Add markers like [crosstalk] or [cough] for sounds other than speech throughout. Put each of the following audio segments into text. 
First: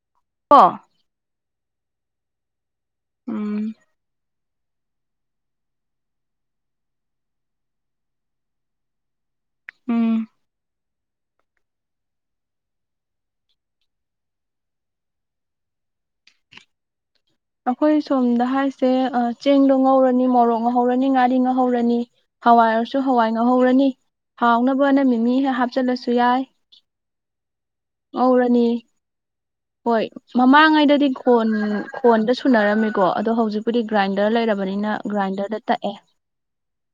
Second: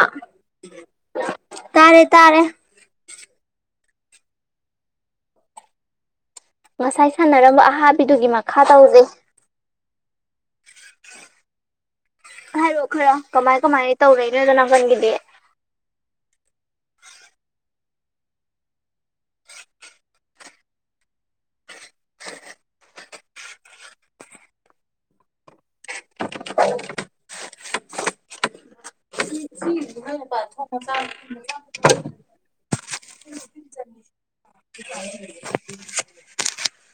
ꯑꯥ ꯍ ꯇꯥꯔꯦ ꯇꯥꯔꯦ ꯎꯝ ꯉꯁꯥꯏ ꯁꯥꯟꯅꯔꯝꯕ ꯑꯍꯥꯕꯤꯗꯨꯒꯤ ꯃꯈꯥ ꯇꯧꯖꯩ ꯎꯝ ꯍꯥꯏꯔꯣ ꯈꯔ ꯀꯃꯥꯏ ꯀꯃꯥꯏꯅ ꯇꯧꯔꯏ ꯅꯣꯏꯗꯣꯅꯥꯀꯟꯒꯤꯗꯤ ꯑꯩꯈꯣꯏ ꯁꯣꯝꯗ ꯍꯥꯏꯁꯦ ꯆꯦꯡꯗꯣ ꯉꯧꯔꯅꯤ ꯃꯣꯔꯣꯛ ꯉ ꯍꯧꯧꯔꯅꯤ ꯉꯥꯔꯤ ꯉꯥꯍꯧꯔꯅꯤ ꯍꯋꯥꯏꯔꯁꯨ ꯍꯋꯥꯏ ꯉꯧꯍꯧꯔꯅꯤ ꯍꯥꯎꯅꯕ ꯍꯣꯠꯅ ꯃꯤꯅꯤ ꯍꯦꯛ ꯍꯥꯞꯆꯤꯜꯂꯁꯨ ꯌꯥꯏ ꯉꯧꯔꯅꯤ ꯍꯣꯏ ꯃꯃꯥꯡꯉꯩꯗꯗꯤ ꯀꯣꯟ ꯈꯣꯟꯗ ꯁꯨꯅꯔꯝꯃꯤꯀꯣ ꯑꯗꯣ ꯍꯧꯖꯤꯛꯄꯨꯗꯤ ꯒ꯭ꯔꯥꯏꯟꯗꯔ ꯂꯩꯔꯕꯅꯤꯅ ꯒ꯭ꯔꯥꯏꯟꯗꯔꯗ ꯇꯛꯑꯦ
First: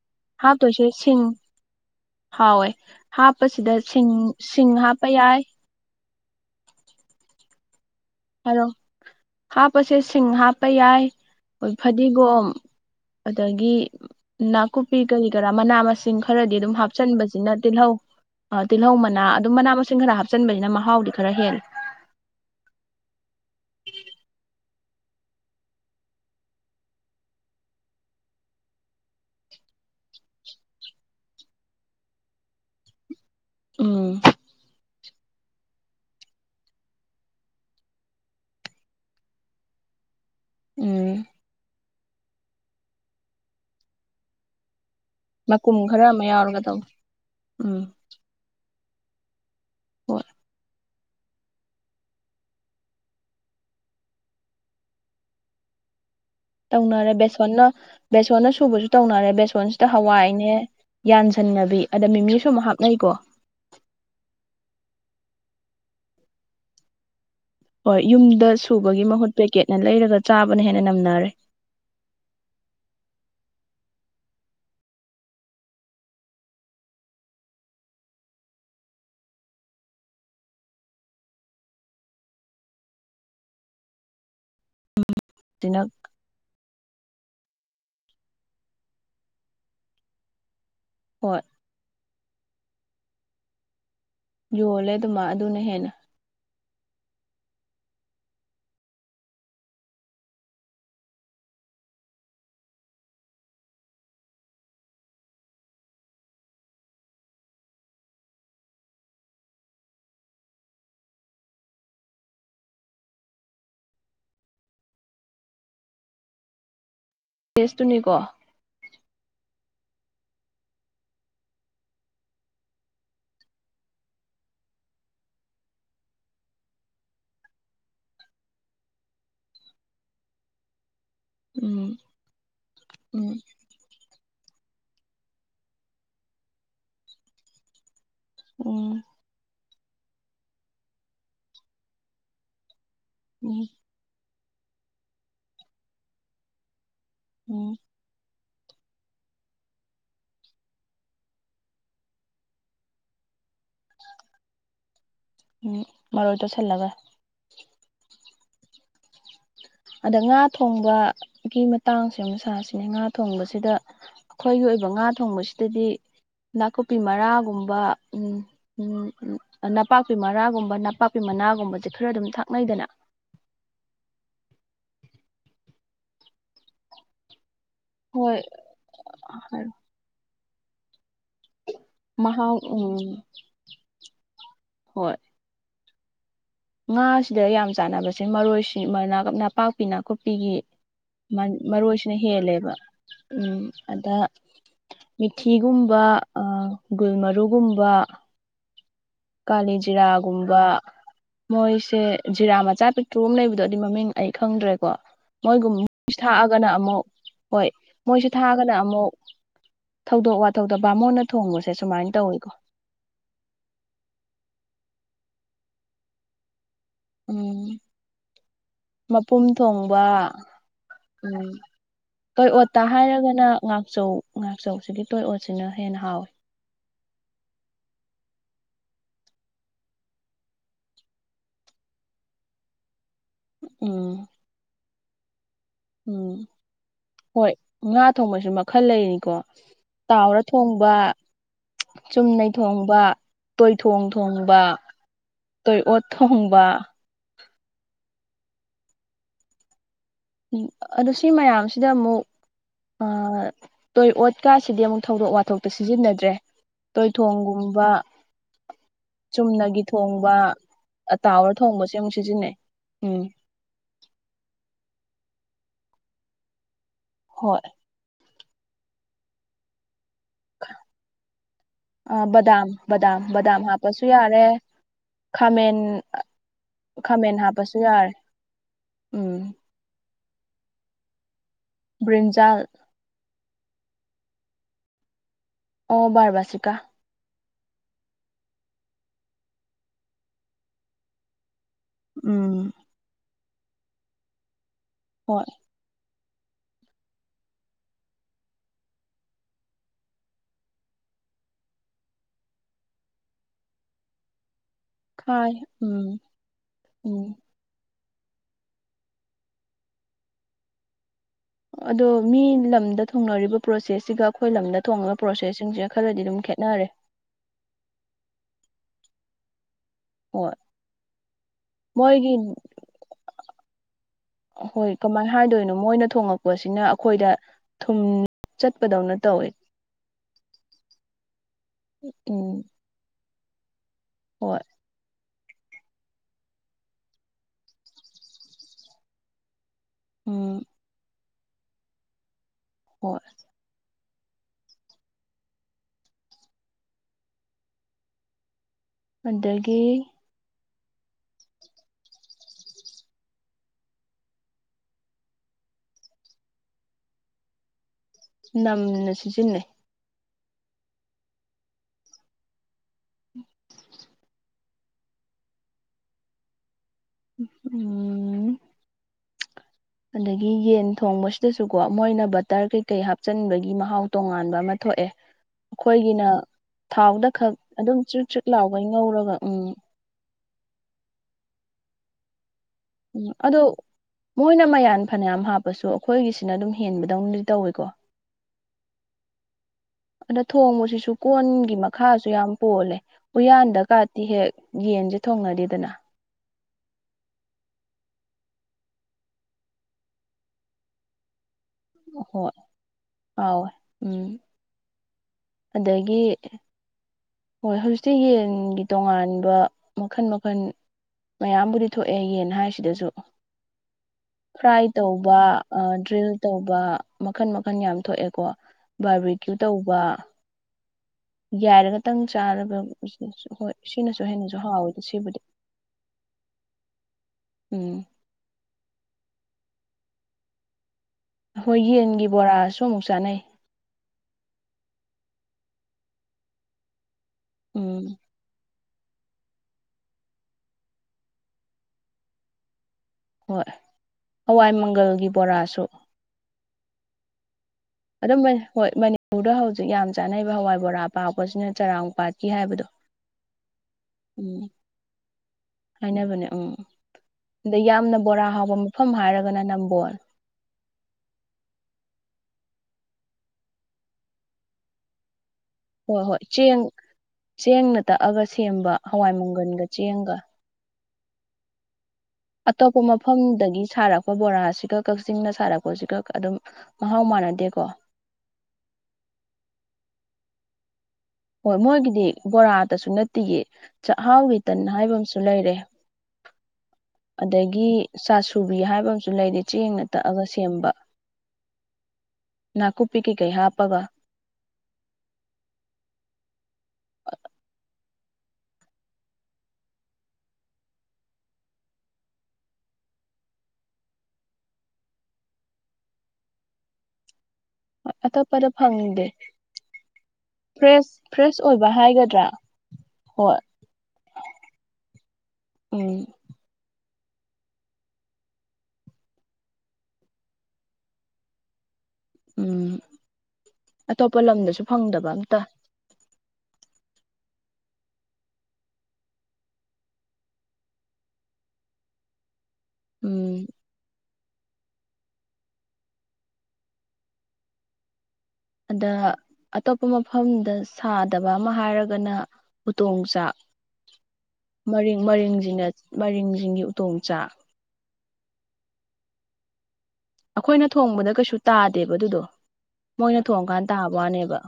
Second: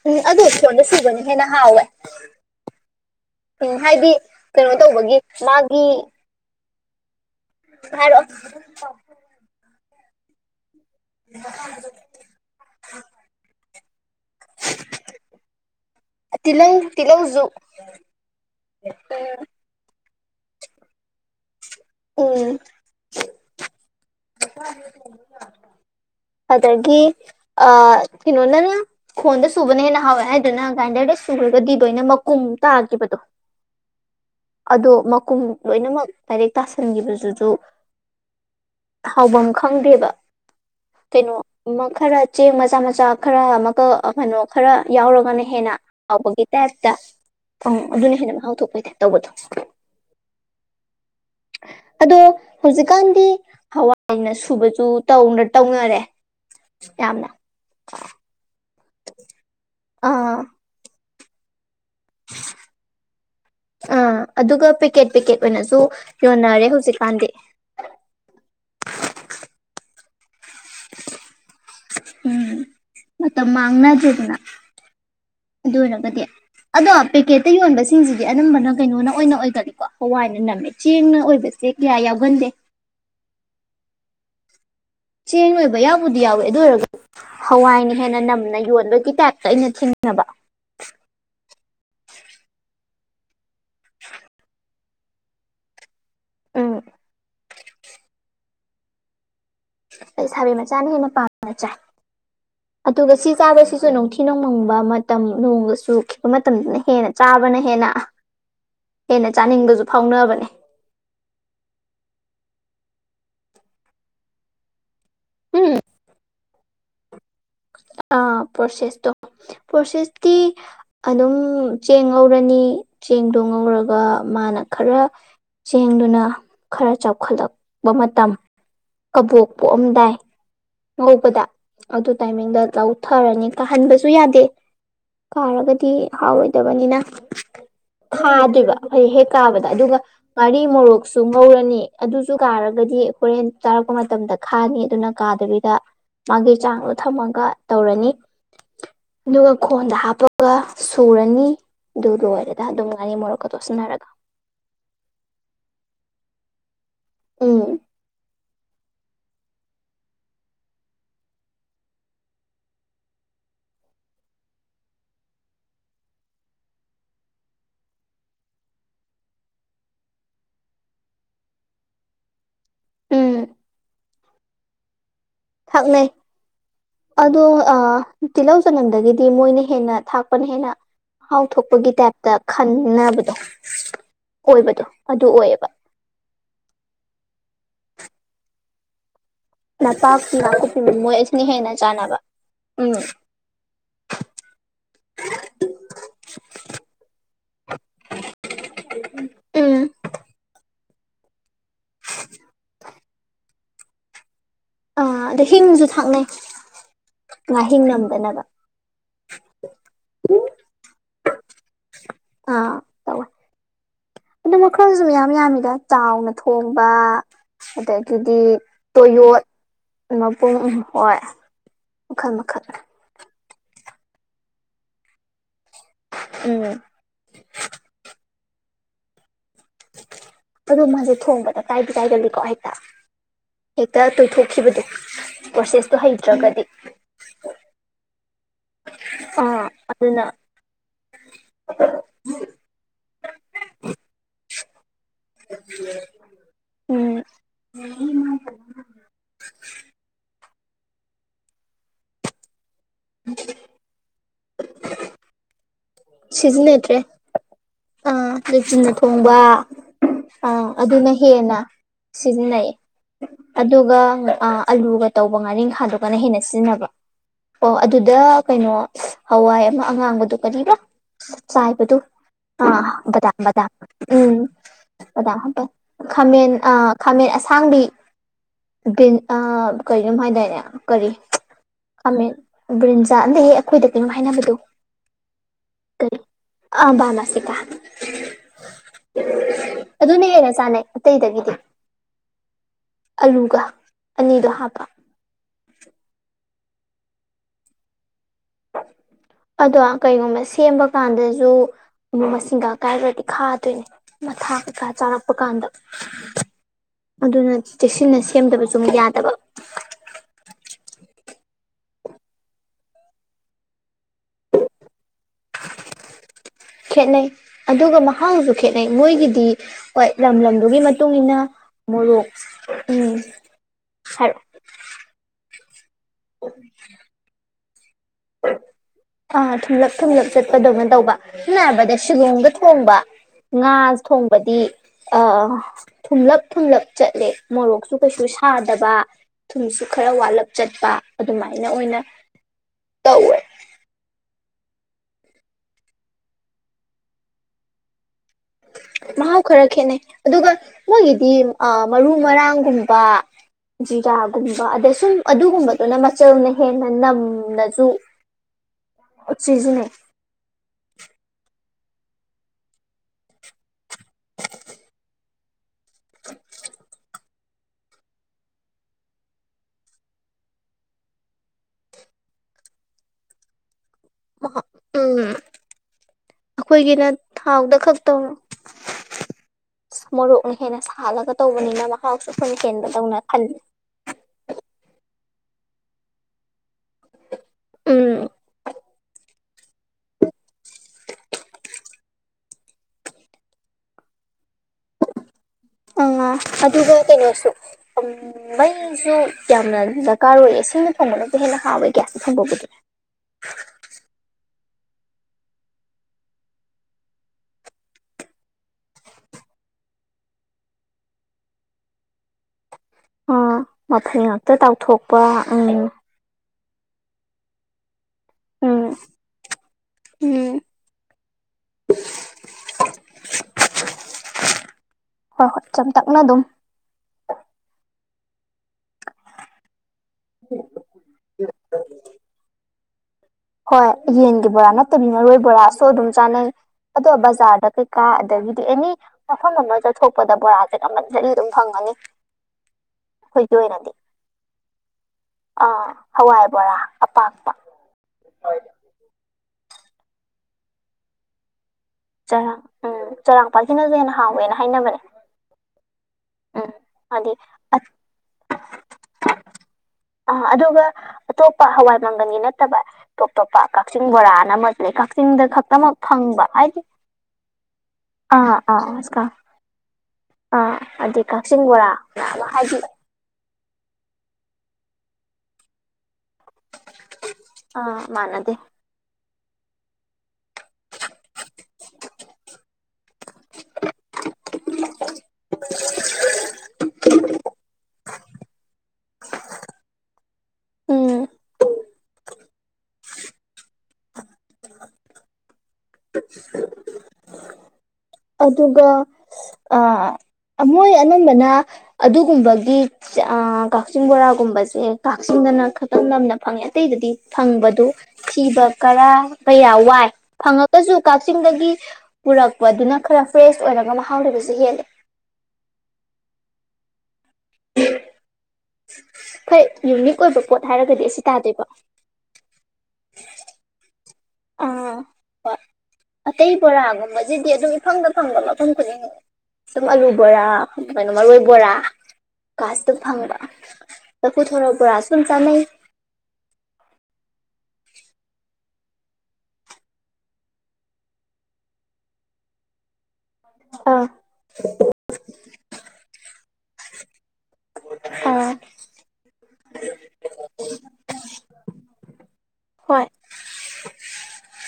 ꯎꯝ ꯑꯗꯨ ꯁꯣꯟꯗꯦ ꯍꯥꯞꯇꯣꯏꯁꯦ ꯁꯤꯡ ꯁꯤꯒꯅ ꯍꯦꯟꯅ ꯍꯥꯎꯋꯦ ꯍꯥꯎꯋꯦ ꯎꯝ ꯍꯥꯞꯄꯁꯤꯗ ꯁꯤꯡ ꯍꯥꯏꯗꯤ ꯁꯤꯡ ꯀꯩꯅꯣ ꯍꯥꯞꯄ ꯇꯧꯕꯒꯤ ꯌꯥꯏ ꯃꯥꯒꯤ ꯍꯥꯏꯔꯣ ꯍꯂꯣ ꯍꯥꯞꯄꯁꯦ ꯁꯤꯡ ꯍꯥꯞꯄ ꯌꯥꯏ ꯍꯣꯏ ꯐꯗꯤꯒꯣꯝꯝ ꯑꯗꯒꯤ ꯅꯥꯀꯨꯞꯄꯤ ꯀꯔꯤ ꯀꯔꯥ ꯃꯅꯥ ꯃꯁꯤꯡ ꯆꯤꯡ ꯈꯔꯗꯤ ꯑꯗꯨꯝ ꯇꯤꯜꯍꯧ ꯇꯤꯜꯍꯧꯁꯨ ꯍꯥꯞꯆꯤꯟꯕꯁꯤꯅ ꯇꯤꯜꯍꯧ ꯇꯤꯜꯍꯧ ꯃꯅꯥ ꯑꯗꯨꯝ ꯃꯅꯥ ꯃꯁꯤꯡ ꯈꯔ ꯍꯥꯞꯆꯤꯟꯕꯁꯤꯅ ꯃꯍꯥꯎꯗꯤ ꯈꯔ ꯍꯦꯜꯜꯂꯤꯦ ꯎꯝ [unintelligible] ꯑꯗꯨꯗꯒꯤ ꯑ ꯏꯩꯅꯣꯅꯅ ꯈꯣꯟꯗ ꯁꯨꯕꯅ ꯍꯦꯟꯅ ꯍꯥꯎꯋꯦ ꯍꯥꯏꯗꯨꯅ ꯀꯥꯏꯗꯔꯗ ꯁꯨꯔꯒꯗꯤꯗ ꯑꯩꯅ ꯃꯀꯨꯝ ꯇꯥꯈꯤꯕꯗꯣ ꯎꯝ ꯑꯗꯣ ꯃꯈꯀꯨꯝ ꯂꯣꯏꯅꯃꯛ ꯍꯥꯏꯔꯦꯛ ꯇꯥꯁꯟꯈꯤꯕꯗꯨꯁꯨ ꯍꯥꯎꯐꯝ ꯈꯪꯗꯦꯕ ꯎꯝ ꯀꯩꯅꯣ ꯈꯔ ꯆꯦꯡ ꯃꯆꯥ ꯃꯆꯥ ꯈꯔ ꯑꯃꯀ ꯀꯩꯅꯣ ꯈꯔ ꯌꯥꯎꯔꯒ ꯃꯥꯅ ꯍꯦꯟꯅ ꯃꯀꯨꯝ ꯈꯔ ꯑꯃ ꯍꯥꯎꯕꯒꯤ ꯌꯥꯎꯔꯒ ꯇꯧꯋꯦ ꯇꯥꯏꯞꯇ ꯎ ꯎꯝ ꯑꯗꯨꯅ ꯍꯦꯟꯅ ꯃꯍꯥꯎ ꯊꯣꯛꯄꯒꯤ ꯇꯥꯏꯞ ꯇꯧꯕꯗꯣ ꯍꯣꯏ ꯑꯗꯣ ꯍꯧꯖꯤꯛꯀꯥꯟꯗꯤ ꯍꯋꯥꯏꯅ ꯁꯨꯕꯁꯨꯅ ꯇꯧꯅꯔꯦ ꯇꯧꯅꯔꯦ ꯌꯥꯝꯅ ꯕꯦꯁꯣꯟꯅ ꯕꯦꯁꯣꯟꯅ ꯁꯨꯕꯁꯨ ꯇꯧꯅꯔꯦ ꯕꯦꯁꯣꯟꯁꯤꯗ ꯑꯥ ꯍꯋꯥꯏꯅꯦ ꯌꯥꯟꯁꯤꯟꯅꯕꯤ ꯑꯗ ꯃꯤꯃꯤꯁꯨꯨꯝ ꯍꯥꯞꯅꯩꯀꯣ ꯑꯥ ꯑꯗꯨꯒ ꯄꯦꯀꯦꯠ ꯄꯦꯀꯦꯠ ꯑꯣꯏꯅꯁꯨ ꯌꯣꯟꯅꯔꯦ ꯍꯧꯖꯤꯛꯀꯥꯟꯗꯤ ꯍꯣꯏ ꯌꯨꯝꯗ ꯁꯨꯕꯒꯤ ꯃꯍꯨꯠ ꯄꯦꯀꯦꯠꯅ ꯂꯩꯔꯒ ꯆꯥꯕꯅ ꯍꯦꯟꯅ ꯅꯝꯅꯔꯦ ꯎꯝ ꯃꯇꯝ ꯃꯥꯡꯅꯗ꯭ꯔꯦꯗꯅ ꯑꯗꯨ ꯑꯣꯏꯔꯒꯗꯤ ꯑꯗꯣ ꯄꯦꯀꯦꯠꯇ ꯌꯣꯟꯕꯁꯤꯡꯁꯤꯗꯤ ꯑꯅꯝꯕꯅ ꯀꯩꯅꯣꯅ ꯑꯣꯏꯅ ꯑꯣꯏꯒꯜꯂꯤꯀꯣ ꯍꯋꯥꯏꯅ ꯅꯝꯃꯦ ꯆꯦꯡꯅ ꯑꯣꯏꯕꯁꯦ ꯌꯥ ꯌꯥꯎꯒꯟꯗꯦ ꯁꯤꯅ ꯆꯦꯡꯕꯌꯥ ꯕꯨꯗꯤ ꯌꯥꯎꯋꯦ ꯑꯗꯨ ꯑꯣꯏꯔꯒꯁꯨ ꯍꯋꯥꯏꯅ ꯍꯦꯟꯅ ꯅꯝꯅ ꯌꯣꯟꯕ ꯇ ꯇꯥꯏꯞꯇꯣ ꯑꯩꯅ ꯊꯦꯡꯉꯕ ꯍꯣꯏ ꯌꯣꯜꯂꯦ ꯑꯗꯨꯃ ꯑꯗꯨꯅ ꯍꯦꯟꯅ ꯑꯥ ꯂꯩꯁꯥꯕꯤ ꯃꯆꯥꯅ ꯍꯦꯟꯅ ꯄꯥꯝꯅ ꯆꯥꯏ ꯑ ꯑꯗꯨꯒ ꯁꯤ ꯆꯥꯕꯁꯤꯁꯨ ꯅꯨꯡꯊꯤ ꯅꯣꯡꯃꯪꯕ ꯃꯇꯝ ꯅꯣꯡꯗꯁꯨ ꯈꯤꯠꯄ ꯃꯇꯝꯗꯅ ꯍꯦꯟꯅ ꯆꯥꯕꯅ ꯍꯦꯟꯅ ꯍꯝ ꯍꯦꯟꯅ ꯆꯥꯅꯤꯡꯕꯁꯨ ꯐꯥꯎꯅꯕꯅꯦ ꯎꯝ ꯇꯦꯁꯇꯨꯅꯤꯀꯣ ꯑ ꯄ꯭ꯔꯣꯁꯦꯁꯇ ꯄ꯭ꯔꯣꯁꯦꯁꯗꯤ ꯑꯗꯨꯝ ꯆꯦꯡ ꯉꯧꯔꯅꯤ ꯆꯦꯡꯗꯣ ꯉꯧꯔꯒ ꯃꯥꯅ ꯈꯔ ꯆꯦꯡꯗꯨꯅ ꯈꯔ ꯆꯥꯎꯈꯠꯂꯛꯄ ꯃꯇꯝ ꯀꯕꯣꯛ ꯄꯣꯛꯑꯝꯗꯥꯏ ꯉꯧꯕꯗ ꯎꯝ ꯑꯗꯨ ꯇꯥꯏꯃꯤꯡꯗ ꯎꯝ ꯂꯧꯊꯔꯅꯤ ꯀꯥꯍꯟꯕꯁꯨ ꯌꯥꯗꯦ ꯀꯥꯔꯒꯗꯤ ꯍꯥꯎꯔꯣꯏꯗꯕꯅꯤꯅ ꯈꯥꯗꯕ ꯎꯝ ꯍꯦꯛ ꯀꯥꯕꯗ ꯑꯗꯨꯒ ꯉꯥꯔꯤ ꯃꯣꯔꯣꯛꯁꯨ ꯉꯧꯔꯅꯤ ꯑꯗꯨꯁꯨ ꯀꯥꯔꯒꯗꯤ ꯎꯝ ꯍꯣꯔꯦꯟꯥꯔꯛꯄ ꯀꯄ ꯃꯇꯝꯗ ꯈꯥꯅꯤ ꯑꯗꯨꯅ ꯀꯥꯗꯕꯤꯗ ꯃꯥꯒꯤ ꯆꯥꯡꯗꯣ ꯊꯝꯃꯒ ꯎꯝ ꯇꯧꯔꯅꯤ ꯑꯗꯨꯒ ꯈꯣꯟꯗ ꯍꯥꯞꯄꯒ ꯁꯨꯔꯅꯤ ꯑꯗꯨ ꯂꯣꯏꯔꯦꯗ ꯑꯗꯨꯝ ꯉꯥꯅꯤ ꯃꯣꯔꯣꯛꯀ ꯇꯣꯁꯤꯟꯅꯔꯒ ꯎꯝ ꯃꯔꯣꯏ ꯇꯧꯁꯤꯜꯂꯒ ꯎꯝ ꯑꯗ ꯉꯥ ꯊꯣꯡꯕꯒꯤ ꯃꯇꯥꯡꯁꯦ ꯑꯃꯨ ꯃ ꯁꯥꯁꯤꯅꯦ ꯉꯥ ꯊꯣꯡꯕꯁꯤꯗ ꯑꯩꯈꯣꯏꯒꯤ ꯑꯣꯏꯕ ꯉꯥ ꯊꯣꯡꯕꯁꯤꯗꯗꯤ ꯅꯥꯀꯨꯞꯄꯤ ꯃꯔꯥꯒꯨꯝꯕ ꯎ ꯎꯝ ꯅꯄꯥꯛꯄꯤ ꯃꯔꯥꯒꯨꯝꯕ ꯅꯄꯥꯛꯄꯤ ꯃꯅꯥꯒꯨꯝꯕꯁꯦ ꯈꯔ ꯑꯗꯨꯝ ꯊꯛꯅꯩꯗꯅ ꯎꯝ ꯊꯥꯛꯅꯩ ꯑꯗꯣ ꯍꯣꯏ ꯇꯤꯜꯍꯧ ꯆꯅꯝꯗꯒꯤꯗꯤ ꯃꯣꯏꯅ ꯍꯦꯟꯅ ꯊꯥꯛ ꯍꯅ ꯍꯥꯎ ꯊꯣꯛꯄꯒꯤ ꯇꯥꯏꯞꯇ ꯃꯍꯥꯎ ꯎꯝ ꯈꯟꯅꯕꯗꯣ ꯑꯣꯏꯕꯗꯣ ꯍꯣꯏ ꯑꯗꯨ ꯑꯣꯏꯌꯦꯕ ꯉꯥꯁꯤꯗ ꯌꯥꯝ ꯆꯥꯟꯅꯕꯁꯦ ꯃꯔꯣꯏꯁꯤ ꯃꯅꯥꯀ ꯄꯥꯛꯄꯤ ꯅꯄꯥꯛꯄꯤ ꯅꯥꯀꯨꯞꯄꯤꯒꯤ ꯅꯥꯀꯨꯞꯄꯤ ꯃꯣꯏ ꯑꯁꯤꯅ ꯍꯦꯟꯅ ꯃꯔꯣꯏꯁꯤꯅ ꯆꯥꯟꯅꯕ ꯍꯦꯜꯂꯦꯕ ꯎꯝ ꯑꯗ ꯃꯤꯊꯤꯒꯨꯝꯕ ꯒꯨꯜ ꯃꯔꯨꯒꯨꯝꯕ ꯀꯥꯂꯤ ꯎꯝ ꯖꯤꯔꯥꯒꯨꯝꯕ ꯃꯣꯏꯁꯦ ꯖꯤꯔꯥ ꯃꯆꯥ ꯄꯤꯛ ꯔꯣꯝ ꯂꯩꯕꯗꯣ ꯑꯗꯨꯗꯤ ꯃꯃꯤꯡ ꯑꯩ ꯈꯪꯗ꯭ꯔꯦ ꯀ ꯑꯥ ꯑꯗ ꯃꯣꯏꯒꯨꯝ ꯍꯤꯡꯁꯨ ꯊꯥꯛꯅꯩ ꯊꯥꯛꯑꯒꯅ ꯑꯃꯨꯛ ꯍꯣꯏ ꯉꯥꯍꯤꯡ ꯃꯣꯏꯁꯤ ꯅꯝꯗꯅꯕ ꯊꯥꯛꯑꯒꯅ ꯑꯃꯨꯛ ꯊꯧꯗꯣꯛ ꯋꯥꯊꯧꯗ ꯕꯥꯃꯣꯟꯅ ꯊꯣꯡꯕꯁꯦ ꯁꯨꯃꯥꯏꯅ ꯇꯧꯋꯤꯀꯣ ꯑ ꯃ ꯃꯈꯈ ꯈꯁꯨꯏ ꯌꯥꯝꯃꯤ ꯌꯥ ꯌꯥꯝꯃꯤꯗ ꯆꯥꯎꯅ ꯊꯣꯡꯕ ꯎꯝ ꯑꯗꯒꯤꯗꯤ ꯃꯄꯨꯝ ꯇꯣꯌꯣꯠ ꯊꯣꯡꯕ ꯃꯄꯨꯡ ꯍꯣꯏ ꯎꯝ ꯃꯈꯜ ꯇꯣꯏ ꯃꯈꯜ ꯑꯣꯠꯇ ꯍꯥꯏꯔꯒꯅ ꯉꯥꯆꯧ ꯉꯥꯛꯆꯧꯁꯤꯒꯤ ꯇꯣꯏꯠ ꯑꯣꯠꯁꯤꯅ ꯍꯦꯟꯅ ꯍꯥꯎꯋꯤ ꯎꯝ ꯑꯣ ꯃꯥꯁꯦ ꯊꯣꯡꯕꯗ ꯀꯥꯏꯗꯤ ꯀꯥꯏꯒꯜꯂꯤꯀꯣ ꯍꯦꯛꯇ ꯍꯦꯛꯇ ꯎꯝ ꯇꯣꯏꯊꯣꯛ ꯈꯤꯕꯗꯨꯣ ꯄ꯭ꯔꯣꯁꯦꯁꯇꯣ ꯎꯝ ꯍꯩꯇ꯭ꯔꯒꯗꯤ ꯍꯣꯏ ꯉꯥ ꯊꯣꯡꯕꯁꯨ ꯃꯈꯜ ꯂꯩꯅꯤꯀꯣ ꯑꯥ ꯑꯗꯨꯅ ꯇꯥꯎꯔ ꯊꯣꯡꯕ ꯆꯨꯝꯅꯩ ꯊꯣꯡꯕ ꯇꯣꯏꯊꯣꯡ ꯊꯣꯡꯕ ꯇꯣꯏ ꯑꯣꯠ ꯊꯣꯡꯕ ꯎꯝ [inaudible] ꯑꯣ ꯁꯤ ꯃꯌꯥꯝꯁꯤꯗ ꯑꯃꯨꯛ ꯇꯣꯏ ꯑꯣꯠꯀꯁꯤꯗꯤ ꯑꯃꯨꯛ ꯊꯧꯗꯣꯛ ꯋꯥꯊꯣꯛ ꯁꯤꯖꯤꯟꯅꯗ꯭ꯔꯦ ꯁꯤꯖꯤꯟꯅꯗ꯭ꯔꯦ ꯇꯣꯏꯊꯣꯡꯒꯨꯝꯕ ꯑꯥ ꯂꯦꯛꯆꯤꯟꯅ ꯊꯣꯡꯕ ꯆꯨꯝꯅꯒꯤ ꯊꯣꯡꯕ ꯑꯥ ꯑꯗꯨꯅ ꯑꯇꯥꯋꯔ ꯍꯦꯟꯅ ꯊꯣꯡꯕꯁꯦ ꯑꯃꯨꯛ ꯁꯤꯖꯤꯟꯅꯩ ꯎꯝ ꯑꯗꯨꯒ ꯑꯂꯨꯒ ꯇꯧꯕ ꯉꯥꯔꯤꯈꯥꯗꯨꯒꯅ ꯍꯦꯟꯅ ꯁꯤꯖꯤꯟꯅꯕ ꯍꯣꯏ ꯑꯣ ꯑꯗꯨꯗ ꯀꯩꯅꯣ ꯍꯋꯥꯏ ꯑꯃ ꯑꯉꯥꯡꯕꯗꯣ ꯀꯔꯤꯔꯤꯕꯥ ꯆꯥꯏꯕꯗꯨ ꯕꯗꯥꯝ ꯕꯗꯥꯝ ꯑꯥ ꯕꯗꯥꯝ ꯗꯥꯝꯗꯥꯝ ꯍꯥꯞꯄꯁꯨ ꯎꯝ ꯌꯥꯔꯦ ꯀꯗꯥꯝ ꯍꯥꯞꯄ ꯈꯥꯃꯦꯟ ꯈꯥꯃꯦꯟ ꯈꯥꯃꯦꯟ ꯍꯥꯞꯄꯁꯨ ꯑꯁꯥꯡꯕꯤ ꯌꯥꯔꯦ ꯕꯤꯟ ꯎꯝ ꯀꯔꯤꯅꯣꯝ ꯍꯥꯏꯗꯏꯅꯦ ꯀꯔꯤ ꯈꯥꯃꯤ ꯕ꯭ꯔꯤꯟꯖꯥꯜ ꯕ꯭ꯔꯤꯟꯖꯥ ꯑꯟꯗ ꯍꯦꯛ ꯑꯩꯈꯣꯏꯗ ꯀꯔꯤꯣꯝ ꯍꯥꯏꯅꯕꯗꯨꯣ ꯑꯣ ꯀꯔꯤ ꯕꯥꯔꯕꯥꯁꯤꯀꯥ ꯑ ꯕꯥ ꯃꯥꯁꯤꯀ ꯑꯗꯨꯅꯦ ꯍꯦꯟꯅ ꯆꯥꯟꯅꯩ ꯑꯇꯩꯗꯒꯤꯗꯤ ꯎꯝ ꯑꯂꯨꯒ ꯑꯅꯤꯗꯣ ꯍꯥꯞꯄ ꯍꯣꯏ ꯑꯗꯣ ꯀꯩꯒꯨꯝꯕ ꯁꯦꯝꯕ ꯀꯥꯟꯗꯁꯨ ꯎꯨ ꯃꯁꯤꯡꯒ ꯀꯥꯏꯈ꯭ꯔꯗꯤ ꯈꯥꯗꯣꯏꯅꯦ ꯃꯊꯥ ꯀꯀꯥ ꯆꯥꯔꯛꯄ ꯈꯥꯏ ꯀꯥꯟꯗ ꯎꯝ ꯎꯝ ꯑꯗꯨꯅ ꯆꯦꯛꯁꯤꯟꯅ ꯁꯦꯝꯗꯕꯁꯨ ꯌꯥꯗꯕ ꯑꯗꯣ ꯃꯤ ꯂꯝꯗ ꯊꯣꯡꯅꯔꯤꯕ ꯄ꯭ꯔꯣꯁꯦꯁꯁꯤꯒ ꯑꯩꯈꯣꯏ ꯂꯝꯗ ꯊꯣꯡꯉꯕ ꯄ꯭ꯔꯣꯁꯦꯁꯁꯤꯡꯁꯤꯒ ꯈꯔꯗꯤ ꯑꯗꯨꯝ ꯈꯦꯠꯅꯩ ꯈꯦꯠꯅꯩ ꯑꯗꯨꯒ ꯃꯍꯥꯎꯁꯨ ꯈꯦꯅꯩ ꯃꯣꯏꯒꯤꯗꯤ ꯍꯣꯏ ꯂꯝ ꯂꯝꯗꯨꯒꯤ ꯃꯇꯨꯡ ꯏꯟꯅ ꯃꯣꯔꯣꯛ ꯃꯣꯏꯒꯤ ꯎꯝ ꯍꯥꯏꯔꯛ ꯍꯣꯏ ꯀꯃꯥꯏꯅ ꯍꯥꯏꯗꯣꯏꯅꯣ ꯃꯣꯏꯅ ꯊꯣꯉꯛꯄꯁꯤꯅ ꯑꯩꯈꯣꯏꯗ ꯊꯨꯝ ꯆꯠꯄꯗꯧꯅ ꯇꯧꯋꯦ ꯑꯥ ꯊꯨꯝꯂꯞ ꯊꯨꯝꯂꯞ ꯆꯠꯄꯗꯧꯅ ꯇꯧꯕ ꯁꯝꯅ ꯍꯥꯏꯔꯕꯗ ꯁꯤꯂꯣꯡꯗ ꯎꯝ ꯊꯣꯡꯕ ꯉꯥ ꯊꯣꯡꯕꯗꯤ ꯍꯣꯏ ꯑ ꯊꯨꯝꯂꯞ ꯊꯨꯝꯂꯞ ꯆꯠꯂꯦ ꯃꯣꯔꯣꯛꯁꯨ ꯀꯩꯁꯨ ꯁꯥꯗꯕ ꯊꯨꯝꯁꯨ ꯈꯔ ꯋꯥꯠꯂꯞ ꯎꯝ ꯆꯠꯄ ꯑꯗꯨꯃꯥꯏꯅ ꯑꯣꯏꯅ ꯍꯣꯏ ꯇꯧꯋꯦ ꯃꯍꯥꯎ ꯈꯔ ꯑꯗꯒꯤ ꯈꯦꯠꯅꯩ ꯑꯗꯨꯒ ꯃꯣꯏꯒꯤꯗꯤ ꯃꯔꯨ ꯃꯔꯥꯡꯒꯨꯝꯕ ꯖꯤꯔꯥꯒꯨꯝꯕ ꯑꯗ ꯁꯨꯝ ꯑꯗꯨꯒꯨꯝꯕꯗꯨꯅ ꯃꯆꯜꯅ ꯍꯦꯟꯅ ꯅꯝꯅꯁꯨ ꯅꯝꯅ ꯁꯤꯁꯤꯟꯅꯅꯦ ꯁꯤꯁꯤꯅꯦ ꯎꯝ ꯑꯗꯒꯤ ꯌꯦꯟ ꯊꯣꯡꯕꯁꯤꯗꯁꯨ ꯀꯣ ꯃꯣꯏꯅ ꯕꯇꯔ ꯀꯩ ꯀꯩ ꯍꯥꯞꯆꯤꯟꯕꯒꯤ ꯃꯍꯥꯎ ꯇꯣꯉꯥꯟꯕ ꯑꯃ ꯊꯣꯛꯑꯦ ꯎꯝ ꯑꯩꯈꯣꯏꯒꯤꯅ ꯑꯩꯈꯣꯏꯒꯤꯅ ꯊꯥꯎꯗ ꯈꯛ ꯑꯗꯨꯝ ꯈꯛꯇꯧ ꯆꯤꯛ ꯆꯤꯛ ꯂꯥꯎꯕ ꯉꯧꯔꯒ ꯎꯝ ꯃꯣꯔꯣꯛꯅ ꯍꯦꯟꯅ ꯁꯥꯜꯂꯒ ꯇꯧꯕꯅꯤꯅ ꯃꯍꯥꯎꯁꯨ ꯐꯅ ꯍꯦꯟꯕ ꯇꯧꯅ ꯎꯝ ꯈꯜꯂꯤ ꯑꯗꯣ ꯃꯣꯏꯅ ꯃꯌꯥꯟ ꯐꯅꯌꯥꯝ ꯍꯥꯞꯄꯁꯨ ꯑꯩꯈꯣꯏꯒꯤꯁꯤꯅ ꯑꯗꯨꯝ ꯍꯦꯟꯕꯗꯧꯅꯗꯤ ꯇꯧꯏꯦꯀꯣ ꯎꯝ ꯑꯗ ꯊꯣꯡꯕꯁꯤꯁꯨ ꯀꯣꯟꯒꯤ ꯃꯈꯥꯁꯨ ꯌꯥꯝ ꯄꯣꯜꯂꯦ ꯎꯌꯥꯟꯗ ꯀꯥꯇꯤ ꯍꯦꯛ ꯌꯦꯟꯁꯦ ꯊꯣꯡꯅꯔꯤꯗꯅ ꯑꯗꯨꯒ ꯀꯩꯅꯣꯁꯨ ꯃꯩꯁꯨ ꯌꯥꯝꯅ ꯗꯔꯀꯥꯔ ꯑꯣꯏꯌꯦꯁꯅ ꯊꯅꯗꯤꯦ ꯍꯦꯅ ꯍꯥꯎꯕꯒꯌꯥꯁ ꯍꯣꯏ ꯊꯪꯝꯕꯕꯨꯗꯔꯦ ꯍꯥꯎꯋꯦ ꯎꯝ ꯑꯗꯒꯤ ꯍꯣꯏ ꯍꯧꯖꯤꯛꯇꯤ ꯌꯦꯟꯒꯤ ꯇꯣꯉꯥꯟꯕ ꯃꯈꯜ ꯃꯈꯜ ꯃꯌꯥꯝꯕꯨꯗꯤ ꯊꯣꯛꯑꯦ ꯌꯦꯅ ꯍꯥꯏꯁꯤꯗꯁꯨ ꯑꯥ ꯃꯐꯩ ꯉꯥꯛꯇ ꯐ꯭ꯔꯥꯏ ꯇꯥꯎꯊꯣꯛꯄ ꯇꯧꯕ ꯎꯝ ꯗ꯭ꯔꯤꯜ ꯇꯧꯕ ꯃꯈꯟ ꯃꯈꯟ ꯌꯥꯝ ꯊꯣꯛꯑꯦꯕ ꯀꯣ ꯎꯝ ꯕꯥꯔꯕꯤꯀ꯭ꯌꯨ ꯇꯧꯕ ꯎꯝ ꯌꯥꯏꯔꯒ ꯈꯤꯇꯪ ꯆꯥꯔꯕ ꯍꯣꯏ ꯁꯤꯅꯁꯨ ꯍꯦꯟꯅꯁꯨ ꯍꯥꯎꯋꯦꯗ ꯁꯤꯕꯨꯗꯤ ꯍꯣꯏ ꯍꯣꯏ ꯆꯝꯇꯛꯅ ꯑꯗꯨꯝ ꯎꯝ [unintelligible] ꯍꯣꯏ ꯌꯦꯟꯒꯤ ꯕꯣꯔꯥꯁꯨ ꯑꯃꯨꯛ ꯆꯥꯅꯩ ꯍꯣꯏ ꯌꯦꯟꯒꯤ ꯕꯣꯔꯥ ꯅꯠꯇꯕꯤ ꯃꯔꯣꯏ ꯕꯣꯔꯥꯁꯨ ꯑꯗꯨꯝ ꯆꯥꯅꯩ ꯑꯣꯗꫭ ꯕꯥꯖ ꯖꯥꯔꯗ ꯀꯩꯀꯥ ꯎꯝ ꯑꯗꯒꯤꯗꯤ ꯑꯦꯅꯤ ꯃꯐꯝ ꯑꯃ ꯆꯠꯊꯣꯛꯄꯗ ꯕꯣꯔꯥꯁꯦ ꯀꯝꯄꯟꯁꯔꯤ ꯑꯗꯨꯝ ꯐꯪꯉꯅꯤ ꯍꯣꯏ ꯍꯋꯥꯏ ꯃꯪꯒꯜꯒꯤ ꯕꯣꯔꯥꯁꯨ ꯑꯥ ꯍꯋꯥꯏ ꯕꯣꯔꯥ ꯑꯄꯥꯛꯄ ꯑꯗꯨꯝ ꯍꯣꯏ ꯃꯅꯤꯄꯨꯔꯗ ꯍꯧꯖꯤꯛ ꯌꯥꯝ ꯆꯥꯅꯔꯤꯕ ꯍꯋꯥꯏ ꯕꯣꯔꯥ ꯄꯥꯛꯄꯁꯤꯅ ꯆꯔꯥꯡ ꯄꯥꯠꯀꯤ ꯍꯥꯏꯕꯗꯣ ꯑꯗꯨꯅꯖꯨ ꯍꯦꯟꯅ ꯍꯥꯎꯋꯦꯅ ꯎꯝ ꯍꯥꯏꯅꯕꯅꯦ ꯍꯥꯏꯅꯕꯅꯦ ꯎꯝ ꯑꯗ ꯌꯥꯝꯅ ꯕꯣꯔꯥ ꯍꯥꯎꯕ ꯃꯐꯝ ꯍꯥꯏꯔꯒꯅ ꯅꯝꯕꯣꯜ ꯑ ꯑꯗꯨꯒ ꯑꯇꯣꯞꯄ ꯍꯋꯥꯏ ꯃꯪꯒꯜꯒꯤ ꯅꯠꯇꯕ ꯇꯣꯞ ꯇꯣꯞꯄ ꯀꯛꯆꯤꯡ ꯕꯣꯔꯥꯅ ꯑꯃꯁꯨ ꯂꯩ ꯀꯛꯆꯤꯡꯗ ꯈꯛꯇꯃꯛ ꯍꯣꯏ ꯍꯣꯏ ꯐꯪꯕ ꯍꯥꯏꯗꯤ ꯆꯦꯡ ꯆꯦꯡꯅ ꯇꯛꯑꯒ ꯑꯥ ꯑꯥ ꯁꯦꯝꯕ ꯑꯁꯀ ꯍꯋꯥꯏ ꯃꯪꯒꯟꯒ ꯆꯦꯡꯒ ꯑꯥ ꯑꯗꯨꯗꯤ ꯀꯛꯆꯤꯡ ꯕꯣꯔꯥ ꯑꯃ ꯍꯥꯏꯗꯤ ꯑꯇꯣꯞꯄ ꯃꯐꯝꯗꯒꯤ ꯁꯥꯔꯛꯄ ꯕꯣꯔꯥꯁꯤꯒ ꯀꯛꯆꯤꯡꯅ ꯁꯥꯔꯛꯄꯁꯤꯒ ꯑꯗꯨꯝ ꯃꯍꯥꯎ ꯃꯥꯟꯅꯗꯦꯀꯣ ꯃꯥꯅꯗꯦ ꯍꯣꯏ ꯃꯣꯏꯒꯤꯗꯤ ꯕꯣꯔꯥꯗꯁꯨ ꯅꯠꯇꯦꯒꯤ ꯆꯥꯛꯍꯥꯎꯒꯤ ꯇꯟ ꯍꯥꯏꯕ ꯑꯃꯁꯨ ꯂꯩꯔꯦ ꯑꯗꯒꯤ ꯆꯥꯁꯨꯕꯤ ꯍꯥꯏꯕ ꯑꯃꯁꯨ ꯂꯩꯔꯦ ꯆꯦꯡꯅ ꯇꯛꯑꯒ ꯁꯦꯝꯕ ꯎꯝ ꯅꯥꯀꯨꯞꯄꯤ ꯀꯩꯀꯩ ꯍꯥꯞꯄꯒ [inaudible] ꯑꯗꯨꯒ ꯃꯣꯏ ꯑꯅꯝꯕꯅ ꯑꯗꯨꯒꯨꯝꯕꯒꯤ ꯀꯛꯆꯤꯡ ꯕꯣꯔꯥꯒꯨꯝꯕꯁꯦ ꯀꯛꯆꯤꯡꯗꯅ ꯈꯤꯇꯪ ꯅꯝꯅ ꯐꯪꯉꯦ ꯑꯇꯩꯗꯗꯤ ꯐꯪꯕꯗꯨ ꯊꯤꯕ ꯑꯇꯣꯞꯄꯗ ꯈꯔ ꯐꯪꯗꯦ ꯀꯌꯥ ꯋꯥꯏ ꯐꯪꯉꯒꯁꯨ ꯐ꯭ꯔꯦꯁ ꯐ꯭ꯔꯦꯁ ꯀꯛꯆꯤꯡꯗꯒꯤ ꯑꯣꯏꯕ ꯍꯥꯏꯒꯗ꯭ꯔꯥ ꯄꯨꯔꯛꯄꯗꯨꯅ ꯈꯔ ꯍꯣꯏ ꯐ꯭ꯔꯦꯁ ꯑꯣꯏꯔꯒ ꯑꯃ ꯃꯍꯥꯎꯔꯤꯕꯁꯦ ꯍꯦꯜꯂꯦ ꯎꯝ ꯍꯣꯏ ꯌꯨꯅꯤꯛ ꯑꯣꯏꯕ ꯄꯣꯠ ꯍꯥꯏꯔꯒꯗꯤ ꯑꯁꯤ ꯇꯥꯗꯣꯏꯕ ꯎꯝ ꯑꯇꯣꯞꯄ ꯂꯝꯗꯁꯨ ꯑꯥ ꯐꯪꯗꯕ ꯑꯝꯇ ꯍꯣꯏ ꯑꯇꯩ ꯕꯣꯔꯥꯒꯨꯝꯕꯁꯤꯗꯤ ꯑꯗꯨꯝ ꯏꯐꯪꯗ ꯐꯪꯕ ꯃꯐꯝ ꯈꯨꯗꯤꯡ ꯑꯂꯨ ꯕꯣꯔꯥ ꯃꯔꯣꯏ ꯕꯣꯔꯥ ꯀꯥꯁꯇꯨ ꯐꯪꯕ ꯎꯝ ꯂꯐꯨ ꯊꯣꯔꯛ ꯕꯣꯔꯥꯁꯨ ꯑꯗꯨꯝ ꯆꯥꯅꯩ ꯑꯗ ꯑꯇꯣꯞꯄ ꯃꯐꯝꯗ ꯁꯥꯗꯕ ꯑꯃ ꯍꯥꯏꯔꯒꯅ ꯎꯗꯣꯡ ꯆꯥꯛ ꯑꯥ ꯃꯔꯤꯡ ꯃꯔꯤꯡꯁꯤꯅ ꯃꯔꯤꯡꯁꯤꯡꯒꯤ ꯎꯇꯣꯡ ꯆꯥꯛ ꯑꯥ ꯑꯩꯈꯣꯏꯅ ꯊꯣꯡꯕꯗ ꯀꯩꯁꯨ ꯇꯥꯗꯦꯕ ꯑꯗꯨꯗꯣ ꯍꯣꯏ ꯃꯣꯏꯅ ꯊꯣꯡꯀꯥꯟꯗ ꯇꯥꯕ ꯋꯥꯅꯦꯕ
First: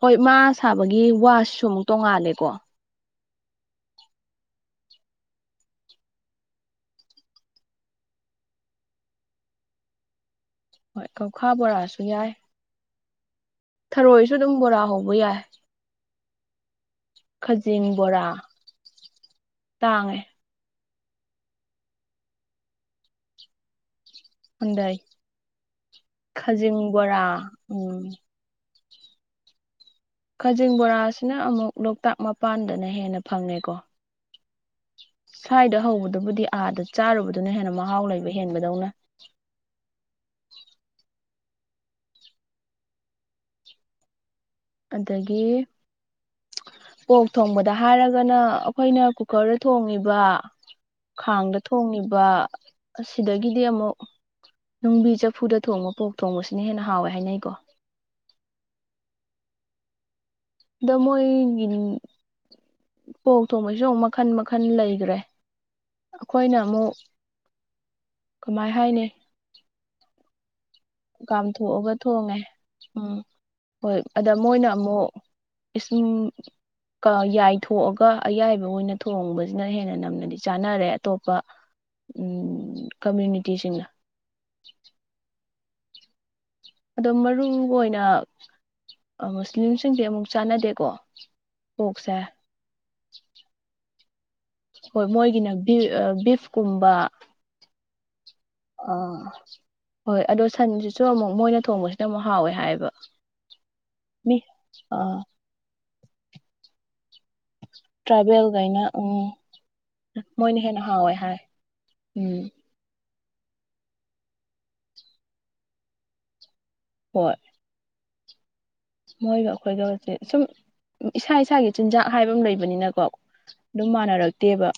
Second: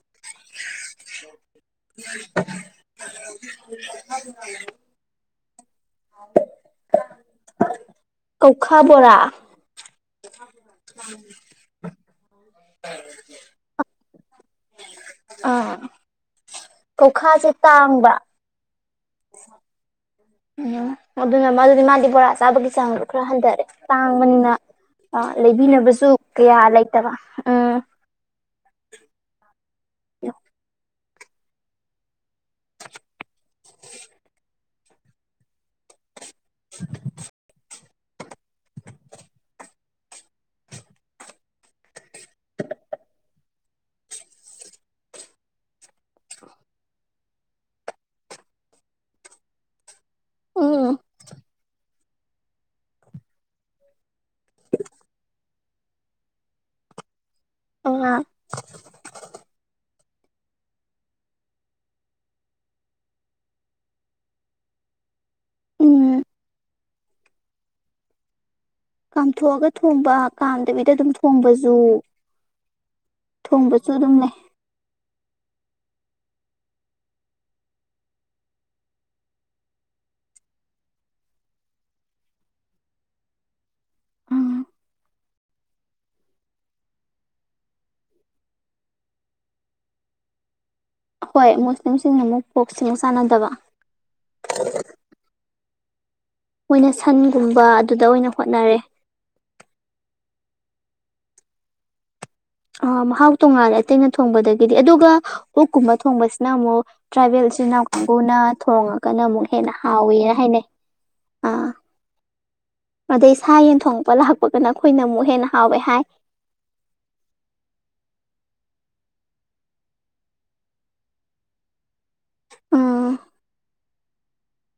ꯍꯣꯏ ꯃꯥ ꯁꯥꯕꯒꯤ ꯋꯥꯁꯤꯁꯨ ꯑꯃꯨꯛ ꯇꯣꯡꯉꯥꯜꯂꯦꯀꯣ [unintelligible] ꯀꯧꯈꯥ ꯕꫭꯔꯥ ꯍꯣꯏ ꯀꯧꯈꯥ ꯕꯣꯔꯥꯁꯨ ꯌꯥꯏ ꯊꯔꯣꯏꯁꯨ ꯑꯗꯨꯝ ꯕꯣꯔꯥ ꯍꯧꯕ ꯌꯥꯏ ꯈꯨꯈꯥꯁꯦ ꯈꯖꯤꯡ ꯇꯥꯡꯕ ꯕꯣꯔꯥ ꯇꯥꯡꯉꯦ ꯎꯝ ꯑꯗꯨꯅ ꯃꯗꯨꯗꯤ ꯃꯥꯗꯤ ꯕꯣꯔꯥ ꯆꯥꯕꯒꯤ ꯆꯥꯡꯗꯣ ꯈꯔ ꯍꯟꯊꯔꯦ ꯇꯥꯡꯕꯅꯤ ꯅ ꯍꯟꯗꯩ ꯑ ꯂꯩꯕꯤꯅꯕꯁꯨ ꯀꯌꯥ ꯈꯖꯤꯡ ꯂꯩꯇꯕ ꯕꯣꯔꯥ ꯎꯝ ꯈꯖꯤꯡ ꯕꯣꯔꯥꯁꯤꯅ ꯑꯃꯨꯛ ꯂꯣꯛꯇꯥꯛ ꯃꯄꯥꯟꯗꯅ ꯍꯦꯟꯅ ꯐꯪꯉꯦꯀꯣ ꯁ꯭ꯋꯥꯏꯗ ꯍꯧꯕꯗꯨꯕꯨꯗꯤ ꯑꯥꯗ ꯆꯥꯔꯨꯕꯗꯨꯅ ꯍꯦꯟꯅ ꯃꯍꯥꯎ ꯂꯩꯕ ꯍꯦꯟꯕꯗꯧꯅ [inaudible] ꯑꯗꯒꯤ ꯀꯣꯛ ꯊꯣꯡꯕꯗ ꯍꯥꯏꯔꯒꯅ ꯑꯩꯈꯣꯏꯅ ꯀꯨꯀꯔꯗ ꯊꯣꯡꯉꯕ ꯎꯝ ꯈꯥꯡꯗ ꯊꯣꯡꯉꯕ ꯑꯁꯤꯗꯒꯤꯗꯤ ꯑꯃꯨꯛ ꯅꯨꯡꯕꯤ ꯆꯐꯨꯗ ꯊꯣꯡꯕ ꯄꯣꯛ ꯊꯣꯡꯕꯁꯤꯅ ꯍꯦꯟꯅ ꯍꯥꯎꯋꯦ ꯍꯥꯏꯅꯩꯀꯣ ꯑꯣ ꯗꯃꯣꯏ ꯄꯣꯛ ꯊꯣꯡꯕꯩꯁꯨ ꯑꯃꯨꯛ ꯃꯈꯟ ꯃꯈꯟ ꯂꯩꯈ꯭ꯔꯦ ꯎꯝ ꯑꯩꯈꯣꯏꯅ ꯑꯃꯨꯛ ꯀꯃꯥꯏ ꯍꯥꯏꯅꯤ ꯆꯥꯝꯊꯣꯛꯑꯒ ꯊꯣꯡꯕ ꯀꯥꯝꯗꯕꯤꯗ ꯑꯗꯨꯝ ꯊꯣꯡꯕꯁꯨ ꯀꯥꯝꯊꯣꯛꯑꯒ ꯊꯣꯡꯉꯦ ꯎꯝ ꯊꯣꯡꯕꯁꯨ ꯍꯣꯏ ꯑꯗꯨꯝ ꯑꯗ ꯂꯩ ꯃꯣꯏꯅ ꯑꯃꯨꯛ ꯏꯁꯤꯡꯁꯤꯡ ꯌꯥꯏꯊꯣꯛꯑꯒ ꯑꯌꯥꯏꯕ ꯑꯣꯏꯅ ꯊꯣꯡꯕꯁꯤꯅ ꯍꯦꯟꯅ ꯅꯝꯅꯗꯤ ꯆꯥꯅꯔꯦ ꯑꯇꯣꯞꯄ ꯀꯝꯃ꯭ꯌꯨꯅꯤꯇꯤꯁꯤꯡꯅ ꯎꯝ ꯑꯗꯣ ꯃꯔꯨ ꯑꯣꯏꯅ ꯃꯨꯁꯂꯤꯝꯁꯤꯡꯗꯤ ꯑꯃꯨꯛ ꯆꯥꯟꯅꯗꯦꯀꯣ ꯍꯣꯏ ꯄꯣꯛꯁꯦ ꯃꯨꯁꯂꯤꯝꯁꯤꯡꯅ ꯑꯃꯨꯛ ꯐꯣꯛꯁꯤꯃꯨꯛ ꯆꯥꯟꯅꯗꯕ ꯍꯣꯏ ꯃꯣꯏꯒꯤꯅꯕꯤ ꯕꯤꯐ ꯃꯣꯏꯅ ꯁꯟꯒꯨꯝꯕ ꯑꯗꯨꯗ ꯑꯣꯏꯅ ꯍꯣꯠꯅꯔꯦ ꯑꯥ ꯍꯣꯏ ꯑꯗꯣ ꯁꯟꯁꯤꯁꯨ ꯑꯃꯨꯛ ꯃꯣꯏꯅ ꯊꯣꯡꯕꯁꯤꯅ ꯑꯃꯨꯛ ꯍꯥꯎꯋꯦ ꯍꯥꯏꯌꯦꯕ ꯃꯍꯥꯎ ꯇꯣꯡꯉꯥꯜꯂꯦ ꯑꯇꯩꯅ ꯃꯤ ꯊꯣꯡꯕꯗꯒꯤꯗꯤ ꯑꯗꯨꯒ ꯑꯥ ꯑꯣꯛ ꯀꯨꯝꯕ ꯊꯣꯡꯕꯁꯤꯅ ꯑꯃꯨꯛ ꯇ꯭ꯔꯥꯏꯕꯦꯜ ꯏꯆꯤꯜ ꯏꯅꯥꯎ ꯀꯥꯡꯒꯕꯨꯅ ꯇ꯭ꯔꯥꯏꯕꯦꯜꯈꯩꯅ ꯎꯝ ꯊꯣꯡꯉꯒꯅ ꯑꯃꯨꯛ ꯍꯦꯟꯅ ꯍꯥꯎꯋꯅ ꯃꯣꯏꯅ ꯍꯥꯏꯅꯩ ꯍꯦꯟꯅ ꯍꯥꯎꯋꯦ ꯍꯥꯏ ꯑ ꯎꯝ ꯑꯗꯩ ꯁꯥ ꯌꯦꯟ ꯊꯣꯡꯉꯛꯄ ꯂꯥꯛꯄꯒꯅ ꯑꯩꯈꯣꯏꯅ ꯑꯃꯨꯛ ꯍꯦꯟꯅ ꯍꯥꯎꯋꯦ ꯍꯥꯏ ꯍꯣꯏ ꯃꯣꯏꯒ ꯑꯩꯈꯣꯏꯒꯁꯦ ꯁꯨꯝ ꯏꯁꯥ ꯏꯁꯥꯒꯤ ꯆꯤꯟꯖꯥꯛ ꯍꯥꯏꯕ ꯑꯃ ꯎꯝ ꯂꯩꯕꯅꯤꯅꯀꯣ ꯃꯥꯟꯅꯔꯛꯇꯦꯕ